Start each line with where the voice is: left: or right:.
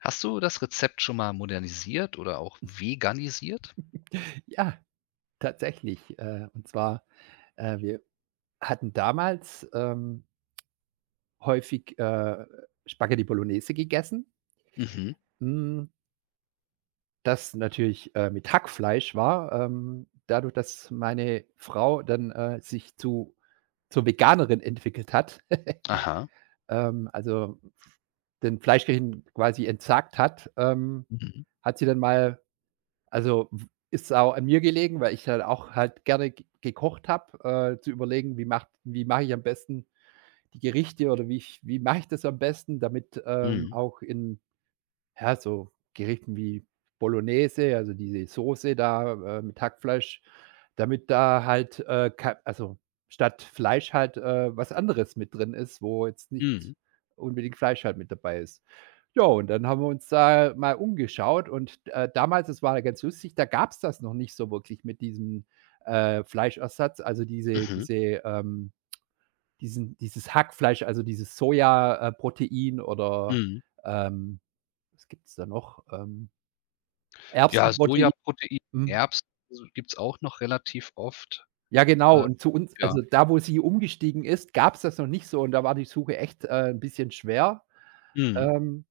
left: Hast du das Rezept schon mal modernisiert oder auch veganisiert?
right: Ja, tatsächlich. Und zwar, wir hatten damals, häufig, Spaghetti Bolognese gegessen,
left: Mhm.
right: hm, das natürlich, mit Hackfleisch war. Dadurch, dass meine Frau dann, sich zu zur Veganerin entwickelt hat,
left: Aha.
right: also, den Fleischgerichten quasi entsagt hat,
left: Mhm.
right: hat sie dann mal. Also, w ist auch an mir gelegen, weil ich halt auch halt gerne ge gekocht habe, zu überlegen, wie mache ich am besten die Gerichte oder wie mache ich das am besten, damit,
left: Mhm.
right: auch in, ja, so Gerichten wie Bolognese, also diese Soße da, mit Hackfleisch, damit da halt, ka also statt Fleisch halt, was anderes mit drin ist, wo jetzt nicht
left: Mhm.
right: unbedingt Fleisch halt mit dabei ist. Ja, und dann haben wir uns da mal umgeschaut und, damals, das war ganz lustig, da gab es das noch nicht so wirklich mit diesem, Fleischersatz, also
left: Mhm.
right: ähm dieses Hackfleisch, also dieses Soja Protein oder,
left: Mhm.
right: ähm, was gibt es da noch?
left: Ja,
right: Erbsenprotein,
left: Sojaprotein,
right: mhm.
left: Erbsen, also gibt's auch noch relativ oft.
right: Ja, genau.
left: Äh,
right: Und zu uns,
left: ja.
right: also da, wo sie umgestiegen ist, gab es das noch nicht so und da war die Suche echt, 'n bisschen schwer.
left: Mhm.
right: Ähm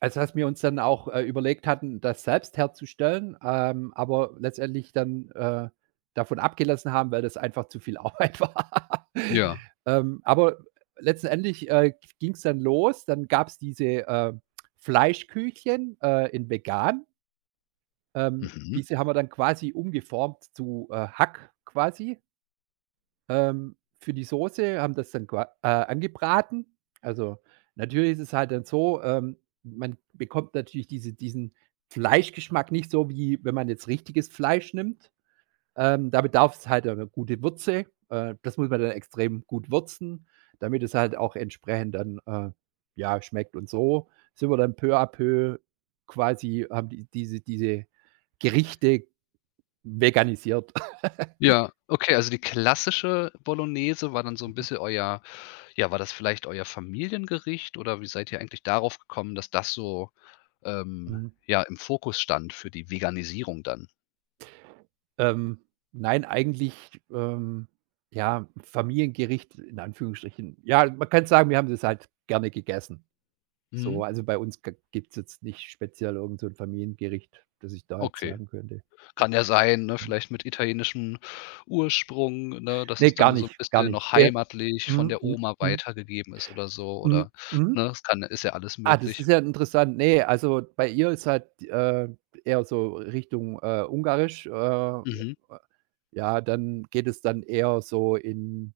right: Also, dass wir uns dann auch, überlegt hatten, das selbst herzustellen, aber letztendlich dann, davon abgelassen haben, weil das einfach zu viel Arbeit war.
left: Ja.
right: Aber letztendlich, ging es dann los. Dann gab es diese, Fleischküchchen, in vegan. Ähm,
left: Mhm.
right: diese haben wir dann quasi umgeformt zu, Hack, quasi für die Soße, haben das dann qua angebraten. Also, natürlich ist es halt dann so, man bekommt natürlich diesen Fleischgeschmack nicht so, wie wenn man jetzt richtiges Fleisch nimmt. Da bedarf es halt eine gute Würze. Das muss man dann extrem gut würzen, damit es halt auch entsprechend dann, ja, schmeckt. Und so sind wir dann peu à peu, quasi haben diese Gerichte veganisiert.
left: Ja, okay, also die klassische Bolognese war dann so ein bisschen euer, ja, war das vielleicht euer Familiengericht, oder wie seid ihr eigentlich darauf gekommen, dass das so, ähm,
right: Mhm.
left: ja, im Fokus stand für die Veganisierung dann?
right: Ähm, nein, eigentlich, ähm, ja, Familiengericht in Anführungsstrichen. Ja, man kann sagen, wir haben das halt gerne gegessen. So,
left: Mhm.
right: also bei uns g gibt's jetzt nicht speziell irgend so 'n Familiengericht, das ich da jetzt
left: Okay.
right: sagen könnte. D
left: Kann ja sein, ne, vielleicht mit italienischem Ursprung, ne, dass
right: Ne,
left: es
right: gar
left: dann so 'n
right: nicht, gar
left: bisschen
right: nicht.
left: noch
right: Ja.
left: heimatlich von
right: Mhm,
left: der
right: mhm,
left: Oma
right: mhm,
left: weitergegeben ist, oder so,
right: mhm,
left: oder
right: mhm.
left: ne, es kann ist ja alles
right: Ah, das
left: möglich.
right: ist ja interessant. Ne, also bei ihr ist halt, eher so Richtung, ungarisch. Äh,
left: Mhm.
right: ja, dann geht es dann eher so in,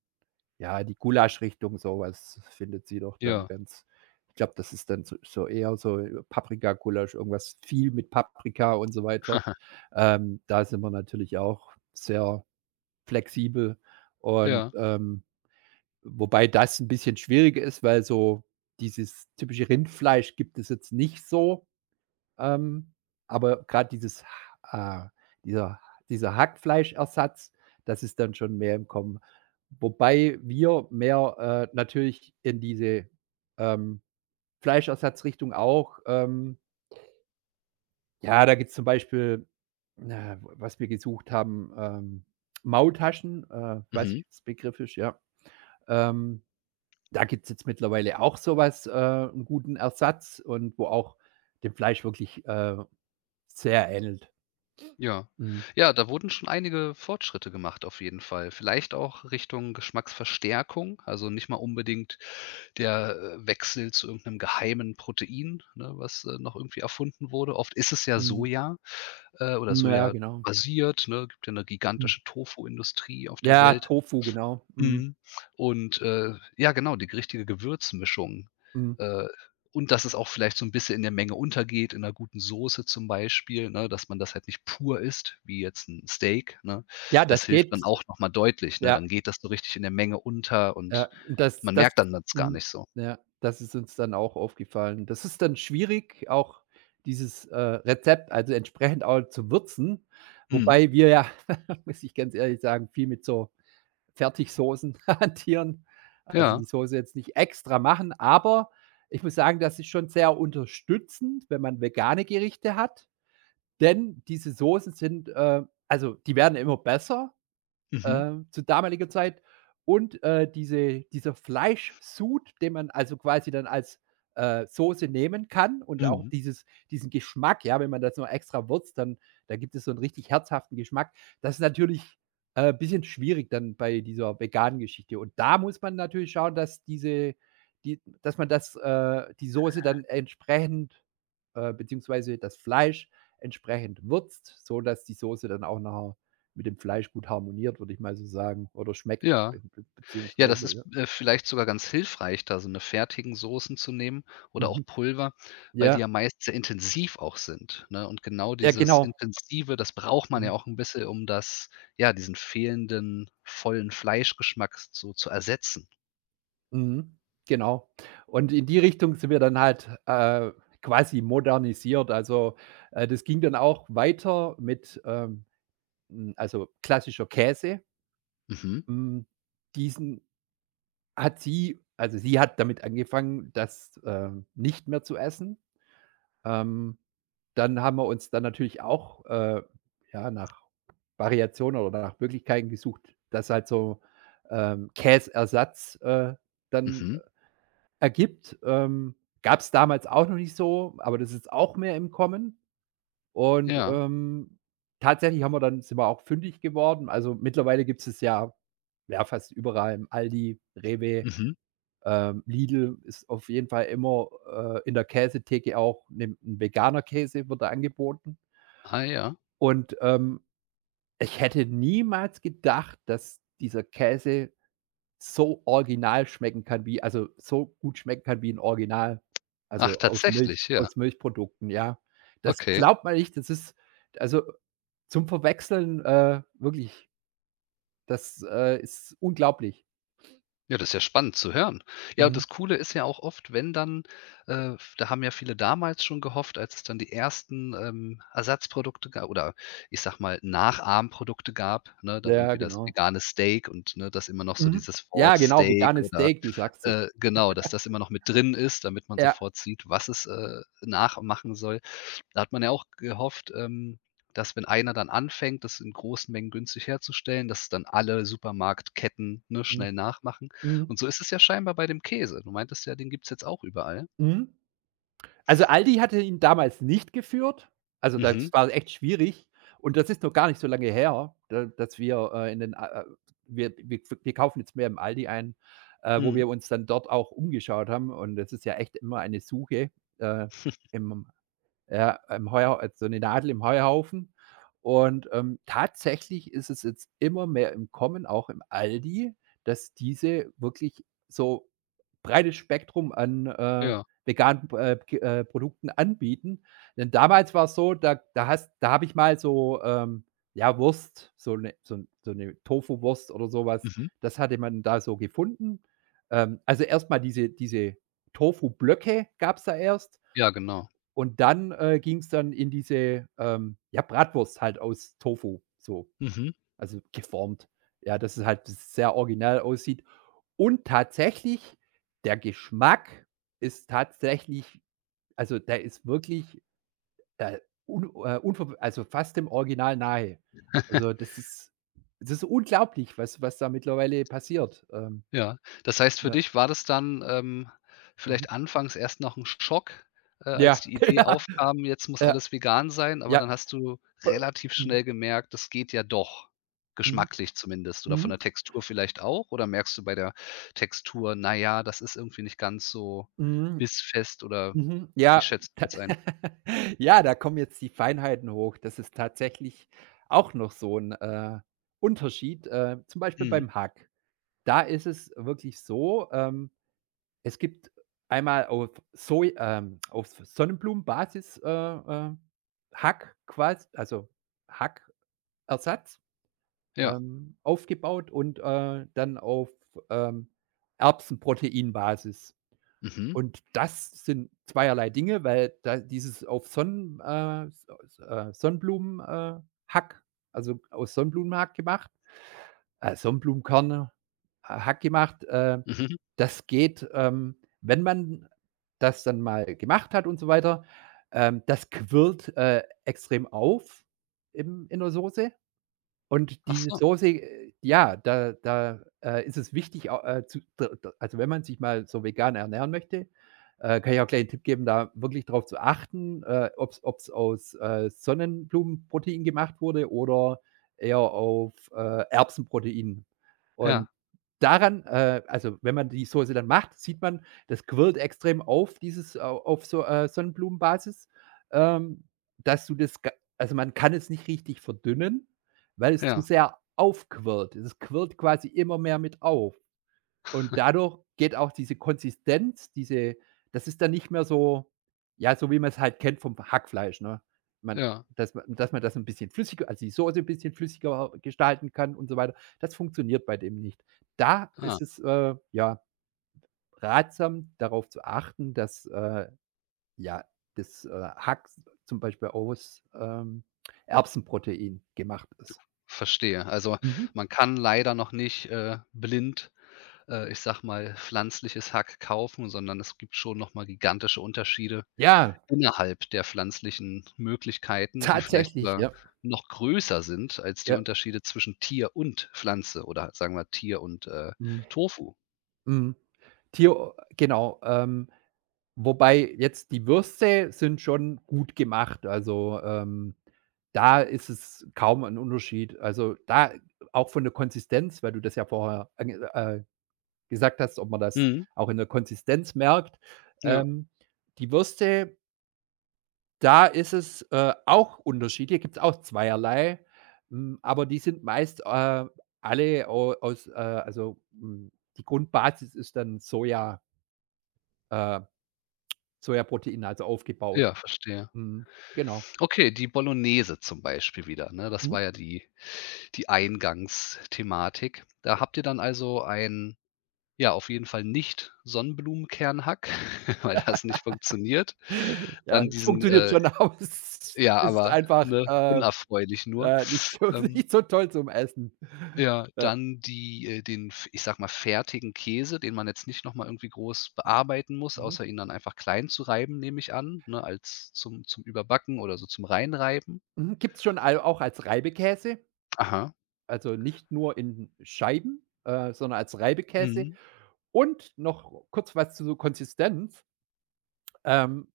right: ja, die Gulaschrichtung, so was findet sie doch dann
left: Ja.
right: ganz, ich glaube, das ist dann so eher so Paprikagulasch, irgendwas viel mit Paprika und so weiter. Da sind wir natürlich auch sehr flexibel und,
left: Ja.
right: wobei das 'n bisschen schwieriger ist, weil so dieses typische Rindfleisch gibt es jetzt nicht so. Ähm, aber gerade dieses ha dieser dieser Hackfleischersatz, das ist dann schon mehr im Kommen. Wobei wir mehr, natürlich in diese, ähm, Fleischersatzrichtung auch, ja, da gibt's zum Beispiel, na, was wir gesucht haben, Maultaschen, weiß
left: Mhm.
right: nicht, ob's Begriff ist, ja. Ähm, da gibt's jetzt mittlerweile auch sowas, was, 'n guten Ersatz und wo auch dem Fleisch wirklich, sehr ähnelt.
left: Ja.
right: Mhm.
left: Ja, da wurden schon einige Fortschritte gemacht auf jeden Fall. Vielleicht auch Richtung Geschmacksverstärkung, also nicht mal unbedingt der Wechsel zu irgend 'nem geheimen Protein, ne, was noch irgendwie erfunden wurde. Oft ist es ja
right: Mhm.
left: Soja, oder
right: Hm, ja,
left: Soja
right: genau.
left: basiert, ne? Gibt ja 'ne
right: Hm.
left: gigantische Tofu-Industrie auf der
right: Ja,
left: Welt.
right: Tofu, genau. Mhm,
left: Mhm. Und ja, genau, die richtige Gewürzmischung,
right: mhm.
left: äh, und dass es auch vielleicht so 'n bisschen in der Menge untergeht, in 'ner guten Soße zum Beispiel, ne, dass man das halt nicht pur isst, wie jetzt 'n Steak, ne?
right: Ja,
left: Das
right: das
left: hilft
right: geht.
left: dann auch noch mal deutlich, ne?
right: Ja,
left: Dann geht das so richtig in der Menge unter
right: ja.
left: und man merkt dann das gar
right: Mhm,
left: nicht so.
right: ja, das ist uns dann auch aufgefallen. Das ist dann schwierig, auch dieses, Rezept, also, entsprechend auch zu würzen,
left: Mhm.
right: wobei wir, ja, muss ich ganz ehrlich sagen, viel mit so Fertigsoßen hantieren. Also,
left: Ja.
right: die Soße jetzt nicht extra machen, aber ich muss sagen, das ist schon sehr unterstützend, wenn man vegane Gerichte hat. Denn diese Soßen sind, also, die werden immer besser,
left: Mhm.
right: zu damaliger Zeit und, dieser Fleischsud, den man also quasi dann als, Soße nehmen kann und auch
left: Mhm.
right: dieses diesen Geschmack, ja, wenn man das noch extra würzt, dann da gibt es so einen richtig herzhaften Geschmack. Das ist natürlich, ein bisschen schwierig dann bei dieser veganen Geschichte. Und da muss man natürlich schauen, dass diese die dass man das, die Soße dann entsprechend, beziehungsweise das Fleisch entsprechend würzt, so dass die Soße dann auch nachher mit dem Fleisch gut harmoniert, würde ich mal so sagen, oder schmeckt be
left: Ja.
right: be
left: Ja, das
right: beziehungsweise, ja.
left: ist, äh, vielleicht sogar ganz hilfreich, da so eine fertigen Soßen zu nehmen oder auch
right: Mhm.
left: Pulver, weil die
right: Ja,
left: ja meist sehr intensiv auch sind, ne? Und genau
right: ja,
left: dieses
right: genau.
left: Intensive, das braucht man
right: Mhm.
left: ja auch ein bisschen, um das, ja, diesen fehlenden vollen Fleischgeschmack so zu ersetzen.
right: Mhm. Genau. Und in die Richtung sind wir dann halt, quasi modernisiert. Also, das ging dann auch weiter mit, also klassischer Käse.
left: Mhm,
right: Hm, Diesen hat sie, sie hat damit angefangen, das, nicht mehr zu essen. Ähm Dann haben wir uns dann natürlich auch, ja, nach Variationen oder nach Möglichkeiten gesucht, dass halt so, Käseersatz, dann
left: mhm,
right: ergibt. Gab es damals auch noch nicht so, aber das ist jetzt auch mehr im Kommen. Und,
left: ja,
right: tatsächlich haben wir dann sind wir auch fündig geworden. Also, mittlerweile gibt es ja, ja, fast überall im Aldi, Rewe,
left: mhm.
right: Lidl. Ist auf jeden Fall immer, in der Käsetheke auch 'n veganer Käse, wird da angeboten.
left: Ah, ja.
right: Und, ich hätte niemals gedacht, dass dieser Käse so original schmecken kann wie, also, so gut schmecken kann wie 'n Original,
left: Ach,
right: also, aus
left: tatsächlich, ja.
right: Milchprodukten, ja. Das
left: Okay.
right: glaubt man nicht, das ist, also, zum Verwechseln, wirklich, das, ist unglaublich.
left: Ja, das ist ja spannend zu hören. Ja, und
right: Mhm.
left: das Coole ist ja auch oft, wenn dann, äh, da haben ja viele damals schon gehofft, als es dann die ersten Ersatzprodukte ga oder, ich sag mal, Nachahmprodukte gab, ne, dann
right: Ja,
left: irgendwie das
right: genau.
left: vegane Steak und, ne, dass immer noch so
right: Mhm.
left: dieses
right: Ja,
left: Wort
right: genau,
left: Steak
right: veganes
left: oder,
right: Steak, du sagst es.
left: genau, dass das immer noch mit drin ist, damit man
right: Ja.
left: sofort sieht, was es, nachmachen soll. Da hat man ja auch gehofft, dass, wenn einer dann anfängt, das in großen Mengen günstig herzustellen, dass es dann alle Supermarktketten, ne,
right: Mhm.
left: schnell nachmachen. Und
right: Mhm.
left: so ist es ja scheinbar bei dem Käse. Du meintest ja, den gibt's jetzt auch überall.
right: Mhm. Also, Aldi hatte ihn damals nicht geführt. Also,
left: Mhm,
right: das war echt schwierig und das ist noch gar nicht so lange her, da dass wir, in den a a wir kaufen jetzt mehr im Aldi ein, wo
left: mhm.
right: wir uns dann dort auch umgeschaut haben und das ist ja echt immer eine Suche, äh, im ja, im Heu so 'ne Nadel im Heuhaufen und, tatsächlich ist es jetzt immer mehr im Kommen, auch im Aldi, dass diese wirklich so breites Spektrum an,
left: Ja,
right: veganen K Produkten anbieten. Denn damals war es so, da habe ich mal so, ja, Wurst, so 'ne Tofuwurst oder sowas.
left: mhm.
right: Das hatte man da so gefunden. Also, erstmal diese Tofu-Blöcke gab es da erst
left: Ja, genau.
right: und dann, ging es dann in diese, ja, Bratwurst halt aus Tofu, so,
left: Mhm.
right: also, geformt. Ja, dass es halt sehr originell aussieht. Und tatsächlich, der Geschmack ist tatsächlich, also, der ist wirklich, äh, un unverw also, fast dem Original nahe. Also, das ist es ist unglaublich, was da mittlerweile passiert.
left: Ja. Das heißt, für
right: Ja.
left: dich war das dann
right: Mhm.
left: vielleicht anfangs erst noch 'n Schock,
right: Ja,
left: als die Idee
right: ja,
left: aufkam: „Jetzt muss
right: ja,
left: alles vegan sein“, aber
right: ja.
left: dann hast du
right: Äh,
left: relativ
right: mhm,
left: schnell gemerkt, das geht ja doch,
right: mhm,
left: geschmacklich zumindest, oder von
right: mhm,
left: der Textur vielleicht auch? Oder merkst du bei der Textur: „Na ja, das ist irgendwie nicht ganz so
right: mhm,
left: bissfest“, oder
right: mhm,
left: wie
right: ja.
left: schätzt du das ein?
right: Ja, da kommen jetzt die Feinheiten hoch. Das ist tatsächlich auch noch so ein, Unterschied, zum Beispiel
left: Mhm.
right: beim Hack. Da ist es wirklich so, es gibt einmal auf Soj auf Sonnenblumenbasis, Hack, quasi also Hackersatz,
left: Ja.
right: aufgebaut und, dann auf, ähm, Erbsenproteinbasis.
left: Mhm.
right: Und das sind zweierlei Dinge, weil da dieses auf Sonnenblumen, Hack, also aus Sonnenblumenhack gemacht, Sonnenblumenkerne, Hack gemacht. Äh,
left: Mhm.
right: das geht, wenn man das dann mal gemacht hat und so weiter, das quirlt, extrem auf im in der Soße. Und
left: Ach
right: diese
left: so.
right: Soße, ja, da, ist es wichtig, au zu d d also, wenn man sich mal so vegan ernähren möchte, kann ich auch gleich 'n Tipp geben, da wirklich drauf zu achten, ob's aus, Sonnenblumenprotein gemacht wurde oder eher auf, Erbsenprotein. Und
left: Ja,
right: daran, also, wenn man die Soße dann macht, sieht man, das quirlt extrem auf dieses au auf so Sonnenblumenbasis, ähm, dass du das ga also, man kann es nicht richtig verdünnen. Weil es zu
left: ja,
right: sehr aufquirlt. Es quirlt quasi immer mehr mit auf. Und dadurch geht auch diese Konsistenz, diese, das ist dann nicht mehr so, ja, so wie man es halt kennt vom Hackfleisch, ne? Man
left: ja.
right: Dass man das ein bisschen flüssiger, also die Soße ein bisschen flüssiger gestalten kann und so weiter. Das funktioniert bei dem nicht. Da
left: Ah,
right: ist es, ja, ratsam, darauf zu achten, dass, ja, das, Hack zum Beispiel aus, Erbsenprotein gemacht ist.
left: verstehe. Also,
right: Mhm.
left: man kann leider noch nicht, blind, ich sag mal, pflanzliches Hack kaufen, sondern es gibt schon noch mal gigantische Unterschiede
right: Ja,
left: innerhalb der pflanzlichen Möglichkeiten, die vielleicht
right: tatsächlich,
left: sogar
right: ja,
left: noch größer sind als die
right: ja.
left: Unterschiede zwischen Tier und Pflanze, oder sagen wir Tier und
right: Mhm,
left: Tofu.
right: mhm. Tier, genau, wobei jetzt, die Würste sind schon gut gemacht. Also, da ist es kaum ein Unterschied. Also, da auch von der Konsistenz, weil du das ja vorher ange gesagt hast, ob man das
left: Mhm.
right: auch in der Konsistenz merkt.
left: Ja,
right: Ähm, die Würste Da ist es, auch Unterschiede, gibt's auch zweierlei, aber die sind meist, alle au aus, also, die Grundbasis ist dann äh, Sojaprotein, also aufgebaut.
left: ja, verstehe.
right: Mhm, genau.
left: Okay, die Bolognese zum Beispiel wieder, ne? Das war
right: Mhm.
left: ja die Eingangsthematik. Da habt ihr dann also ein... Ja, auf jeden Fall nicht Sonnenblumenkernhack, weil das nicht funktioniert.
right: Ja,
left: Dann
right: es
left: diesen,
right: funktioniert
left: äh
right: schon, aber es
left: ja,
right: ist
left: aber,
right: einfach,
left: ne, unerfreulich nur.
right: nicht so,
left: Ähm,
right: nicht so toll zum Essen.
left: ja,
right: Ja,
left: dann die den f ich sage mal, fertigen Käse, den man jetzt nicht noch mal irgendwie groß bearbeiten muss,
right: mhm.
left: außer ihn dann einfach klein zu reiben, nehme ich an, ne, als zum Überbacken oder so zum Reinreiben.
right: Mhm, gibt's schon al auch als Reibekäse,
left: Aha,
right: also nicht nur in Scheiben, sondern als Reibekäse.
left: mhm,
right: Und noch kurz was zu Konsistenz. Ähm,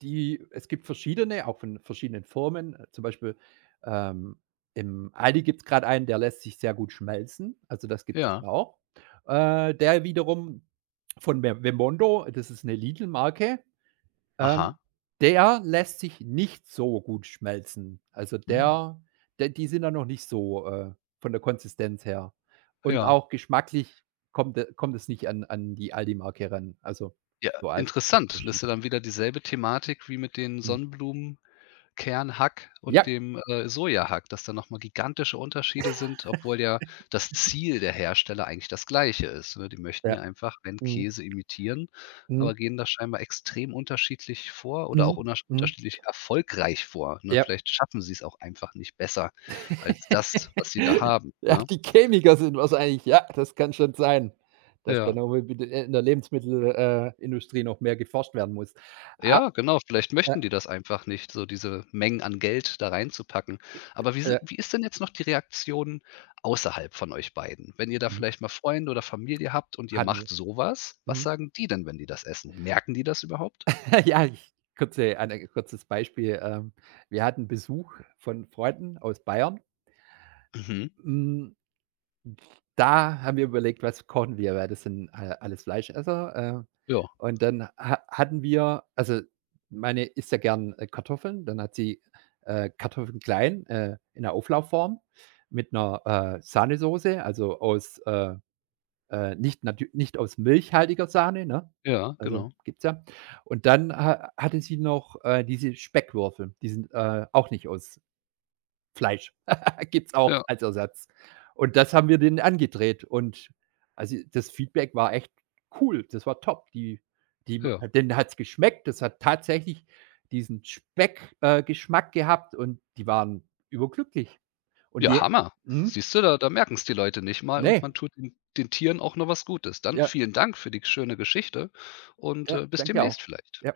right: die Es gibt verschiedene, auch von verschiedenen Firmen, zum Beispiel, ähm, im Aldi gibt es gerade einen, der lässt sich sehr gut schmelzen, also das gibt es
left: ja,
right: auch. Der wiederum von Ve Vemondo, das ist eine Lidl-Marke,
left: aha,
right: ähm, der lässt sich nicht so gut schmelzen. Also,
left: mhm,
right: der der die sind dann noch nicht so, von der Konsistenz her. Und
left: ja.
right: auch geschmacklich kommt es nicht an die Aldi-Marke ran. Also,
left: Ja,
right: so als
left: interessant. Das ist
right: Unterschied.
left: ja dann wieder dieselbe Thematik wie mit den
right: Mhm.
left: Sonnenblumen Kernhack und
right: Ja,
left: dem Sojahack, dass da nochmal gigantische Unterschiede sind, obwohl ja das Ziel der Hersteller eigentlich das Gleiche ist, ne? Die möchten
right: ja.
left: ja einfach einen
right: Mhm,
left: Käse imitieren,
right: mhm,
left: aber gehen da scheinbar extrem unterschiedlich vor oder
right: mhm,
left: auch unersch
right: mhm.
left: unterschiedlich erfolgreich vor, ne?
right: Ja.
left: Vielleicht schaffen sie es auch einfach nicht besser als das, was sie da haben,
right: Ja,
left: ne?
right: die Chemiker sind wahrscheinlich, ja, das kann schon sein, dass da
left: Ja.
right: noch mal in der Lebensmittelindustrie Industrie noch mehr geforscht werden muss. Ah,
left: Ja, genau, vielleicht
right: ja,
left: möchten die das einfach nicht, so diese Mengen an Geld da reinzupacken. Aber
right: ja,
left: wie ist denn jetzt noch die Reaktion außerhalb von euch beiden? Wenn ihr da
right: mhm.
left: vielleicht mal Freunde oder Familie habt und ihr
right: Hatten
left: macht
right: wir.
left: so was, was
right: Mhm.
left: sagen die denn, wenn die das essen? Merken die das überhaupt?
right: Ja, ich, kurzes Beispiel. Wir hatten Besuch von Freunden aus Bayern.
left: Mhm.
right: Hm, Da haben wir überlegt, was kochen wir, weil das sind a alles Fleischesser,
left: Ja,
right: und dann ha hatten wir, also, meine isst ja gern, Kartoffeln, dann hat sie, Kartoffeln klein, in 'ner Auflaufform mit einer, Sahnesoße, also aus, nicht aus milchhaltiger Sahne, ne?
left: ja,
right: Also,
left: genau.
right: gibt's ja. Und dann ha hatte sie noch, diese Speckwürfel. Die sind, auch nicht aus Fleisch. Gibt's auch
left: Ja,
right: als Ersatz. Und das haben wir denen angedreht und, also, das Feedback war echt cool. Das war top. Die,
left: ja.
right: denen hat's geschmeckt. Das hat tatsächlich diesen Speck Geschmack gehabt und die waren überglücklich. Und
left: Ja,
right: die.
left: Hammer.
right: mhm,
left: Siehst du, da merken es die Leute nicht mal und man
right: ne,
left: tut den Tieren auch noch was Gutes. Dann
right: ja,
left: vielen Dank für die schöne Geschichte und,
right: ja,
left: äh, bis
right: danke
left: demnächst
right: auch.
left: vielleicht.
right: Ja.